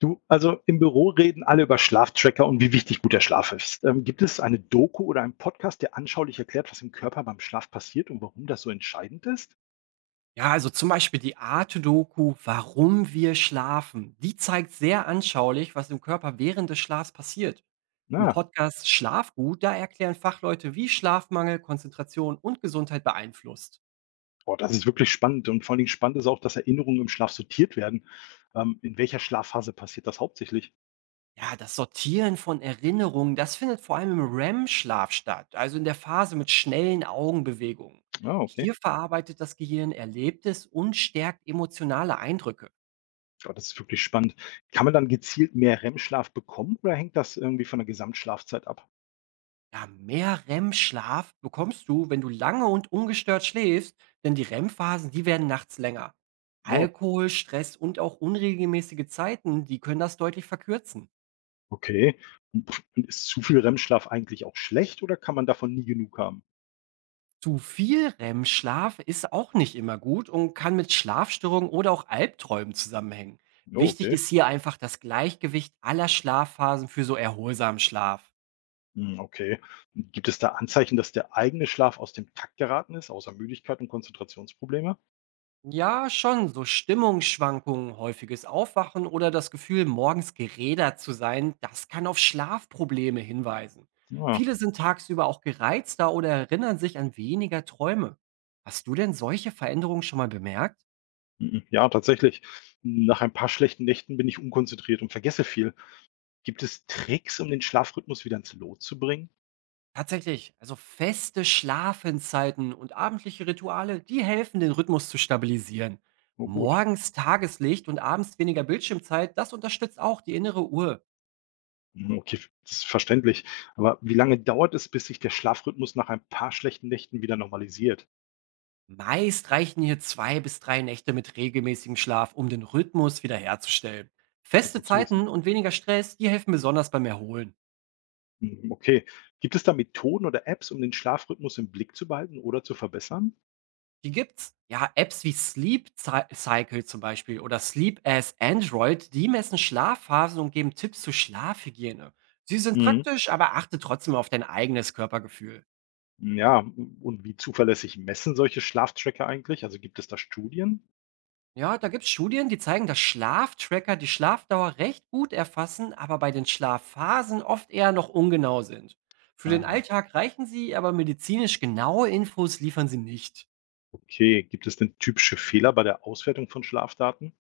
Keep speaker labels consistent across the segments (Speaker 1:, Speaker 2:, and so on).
Speaker 1: Du, also im Büro reden alle über Schlaftracker und wie wichtig guter Schlaf ist. Gibt es eine Doku oder einen Podcast, der anschaulich erklärt, was im Körper beim Schlaf passiert und warum das so entscheidend ist?
Speaker 2: Ja, also zum Beispiel die Arte-Doku Warum wir schlafen. Die zeigt sehr anschaulich, was im Körper während des Schlafs passiert. Im
Speaker 1: Na,
Speaker 2: Podcast Schlafgut, da erklären Fachleute, wie Schlafmangel, Konzentration und Gesundheit beeinflusst.
Speaker 1: boah, das ist wirklich spannend. Und vor allen Dingen spannend ist auch, dass Erinnerungen im Schlaf sortiert werden. In welcher Schlafphase passiert das hauptsächlich?
Speaker 2: Ja, das Sortieren von Erinnerungen, das findet vor allem im REM-Schlaf statt, also in der Phase mit schnellen Augenbewegungen.
Speaker 1: Ah, okay.
Speaker 2: Hier verarbeitet das Gehirn Erlebtes und stärkt emotionale Eindrücke.
Speaker 1: Boah, das ist wirklich spannend. Kann man dann gezielt mehr REM-Schlaf bekommen oder hängt das irgendwie von der Gesamtschlafzeit ab?
Speaker 2: Ja, mehr REM-Schlaf bekommst du, wenn du lange und ungestört schläfst, denn die REM-Phasen, die werden nachts länger.
Speaker 1: Oh,
Speaker 2: Alkohol, Stress und auch unregelmäßige Zeiten, die können das deutlich verkürzen.
Speaker 1: okay. Und pff, und ist zu viel REM-Schlaf eigentlich auch schlecht oder kann man davon nie genug haben?
Speaker 2: Zu viel REM-Schlaf ist auch nicht immer gut und kann mit Schlafstörungen oder auch Albträumen zusammenhängen.
Speaker 1: Oh,
Speaker 2: Wichtig
Speaker 1: okay.
Speaker 2: ist hier einfach das Gleichgewicht aller Schlafphasen für so erholsamen Schlaf.
Speaker 1: Hm, okay. Gibt es da Anzeichen, dass der eigene Schlaf aus dem Takt geraten ist, außer Müdigkeit und Konzentrationsprobleme?
Speaker 2: Ja, schon. So Stimmungsschwankungen, häufiges Aufwachen oder das Gefühl, morgens gerädert zu sein, das kann auf Schlafprobleme hinweisen.
Speaker 1: Ah,
Speaker 2: Viele sind tagsüber auch gereizter oder erinnern sich an weniger Träume. Hast du denn solche Veränderungen schon mal bemerkt?
Speaker 1: mhm, ja, tatsächlich. Nach ein paar schlechten Nächten bin ich unkonzentriert und vergesse viel. Gibt es Tricks, um den Schlafrhythmus wieder ins Lot zu bringen?
Speaker 2: Tatsächlich, also feste Schlafenszeiten und abendliche Rituale, die helfen, den Rhythmus zu stabilisieren.
Speaker 1: Oh gut.
Speaker 2: Morgens Tageslicht und abends weniger Bildschirmzeit, das unterstützt auch die innere Uhr.
Speaker 1: Mhm, okay, das ist verständlich. Aber wie lange dauert es, bis sich der Schlafrhythmus nach ein paar schlechten Nächten wieder normalisiert?
Speaker 2: Meist reichen hier zwei bis drei Nächte mit regelmäßigem Schlaf, um den Rhythmus wiederherzustellen.
Speaker 1: Oh,
Speaker 2: Feste
Speaker 1: gut zu wissen.
Speaker 2: Zeiten und weniger Stress, die helfen besonders beim Erholen.
Speaker 1: Mhm, okay. Gibt es da Methoden oder Apps, um den Schlafrhythmus im Blick zu behalten oder zu verbessern?
Speaker 2: Die gibt's. Ja, Apps wie Cycle zum Beispiel oder Sleep as Android, die messen Schlafphasen und geben Tipps zur Schlafhygiene. Sie sind
Speaker 1: Hm.
Speaker 2: praktisch, aber achte trotzdem auf dein eigenes Körpergefühl.
Speaker 1: Ja, und wie zuverlässig messen solche Schlaftracker eigentlich? Also gibt es da Studien?
Speaker 2: Ja, da gibt's Studien, die zeigen, dass Schlaftracker die Schlafdauer recht gut erfassen, aber bei den Schlafphasen oft eher noch ungenau sind. Für den
Speaker 1: Ah,
Speaker 2: Alltag reichen sie, aber medizinisch genaue Infos liefern sie nicht.
Speaker 1: okay. Gibt es denn typische Fehler bei der Auswertung von Schlafdaten?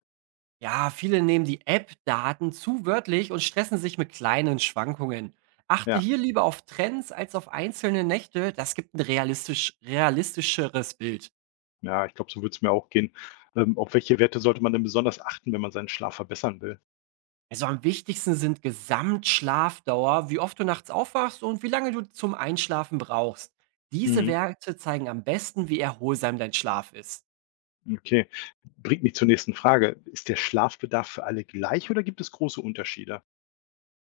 Speaker 2: Ja, viele nehmen die App-Daten zu wörtlich und stressen sich mit kleinen Schwankungen. Achte
Speaker 1: Ja,
Speaker 2: hier lieber auf Trends als auf einzelne Nächte, das gibt ein realistischeres Bild.
Speaker 1: ja, ich glaube, so würde es mir auch gehen. Auf welche Werte sollte man denn besonders achten, wenn man seinen Schlaf verbessern will?
Speaker 2: Also am wichtigsten sind Gesamtschlafdauer, wie oft du nachts aufwachst und wie lange du zum Einschlafen brauchst. Diese
Speaker 1: Mhm.
Speaker 2: Werte zeigen am besten, wie erholsam dein Schlaf ist.
Speaker 1: Okay. Bringt mich zur nächsten Frage. Ist der Schlafbedarf für alle gleich oder gibt es große Unterschiede?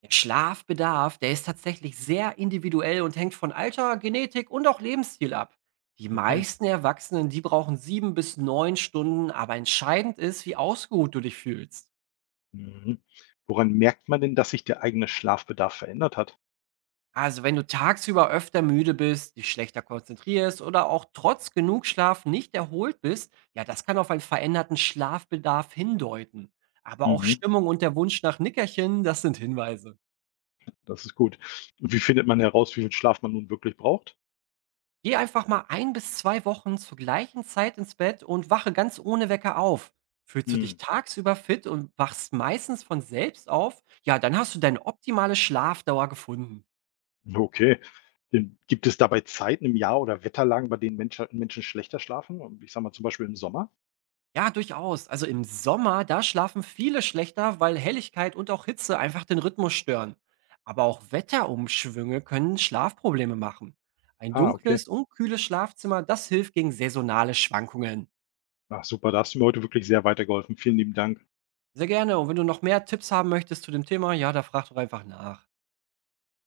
Speaker 2: Der Schlafbedarf, der ist tatsächlich sehr individuell und hängt von Alter, Genetik und auch Lebensstil ab. Die
Speaker 1: Okay.
Speaker 2: meisten Erwachsenen, die brauchen sieben bis neun Stunden, aber entscheidend ist, wie ausgeruht du dich fühlst.
Speaker 1: Mhm. Woran merkt man denn, dass sich der eigene Schlafbedarf verändert hat?
Speaker 2: Also, wenn du tagsüber öfter müde bist, dich schlechter konzentrierst oder auch trotz genug Schlaf nicht erholt bist, ja, das kann auf einen veränderten Schlafbedarf hindeuten. Aber auch
Speaker 1: Mhm.
Speaker 2: Stimmung und der Wunsch nach Nickerchen, das sind Hinweise.
Speaker 1: Das ist gut. Und wie findet man heraus, wie viel Schlaf man nun wirklich braucht?
Speaker 2: Geh einfach mal ein bis zwei Wochen zur gleichen Zeit ins Bett und wache ganz ohne Wecker auf. Fühlst du dich
Speaker 1: Mhm.
Speaker 2: tagsüber fit und wachst meistens von selbst auf, ja, dann hast du deine optimale Schlafdauer gefunden.
Speaker 1: Okay. Denn gibt es dabei Zeiten im Jahr oder Wetterlagen, bei denen Menschen schlechter schlafen? Und ich sage mal zum Beispiel im Sommer?
Speaker 2: Ja, durchaus. Also im Sommer, da schlafen viele schlechter, weil Helligkeit und auch Hitze einfach den Rhythmus stören. Aber auch Wetterumschwünge können Schlafprobleme machen. Ein
Speaker 1: Ah, okay.
Speaker 2: dunkles und kühles Schlafzimmer, das hilft gegen saisonale Schwankungen.
Speaker 1: Ach super, da hast du mir heute wirklich sehr weitergeholfen. Vielen lieben Dank.
Speaker 2: Sehr gerne. Und wenn du noch mehr Tipps haben möchtest zu dem Thema, ja, da frag doch einfach nach.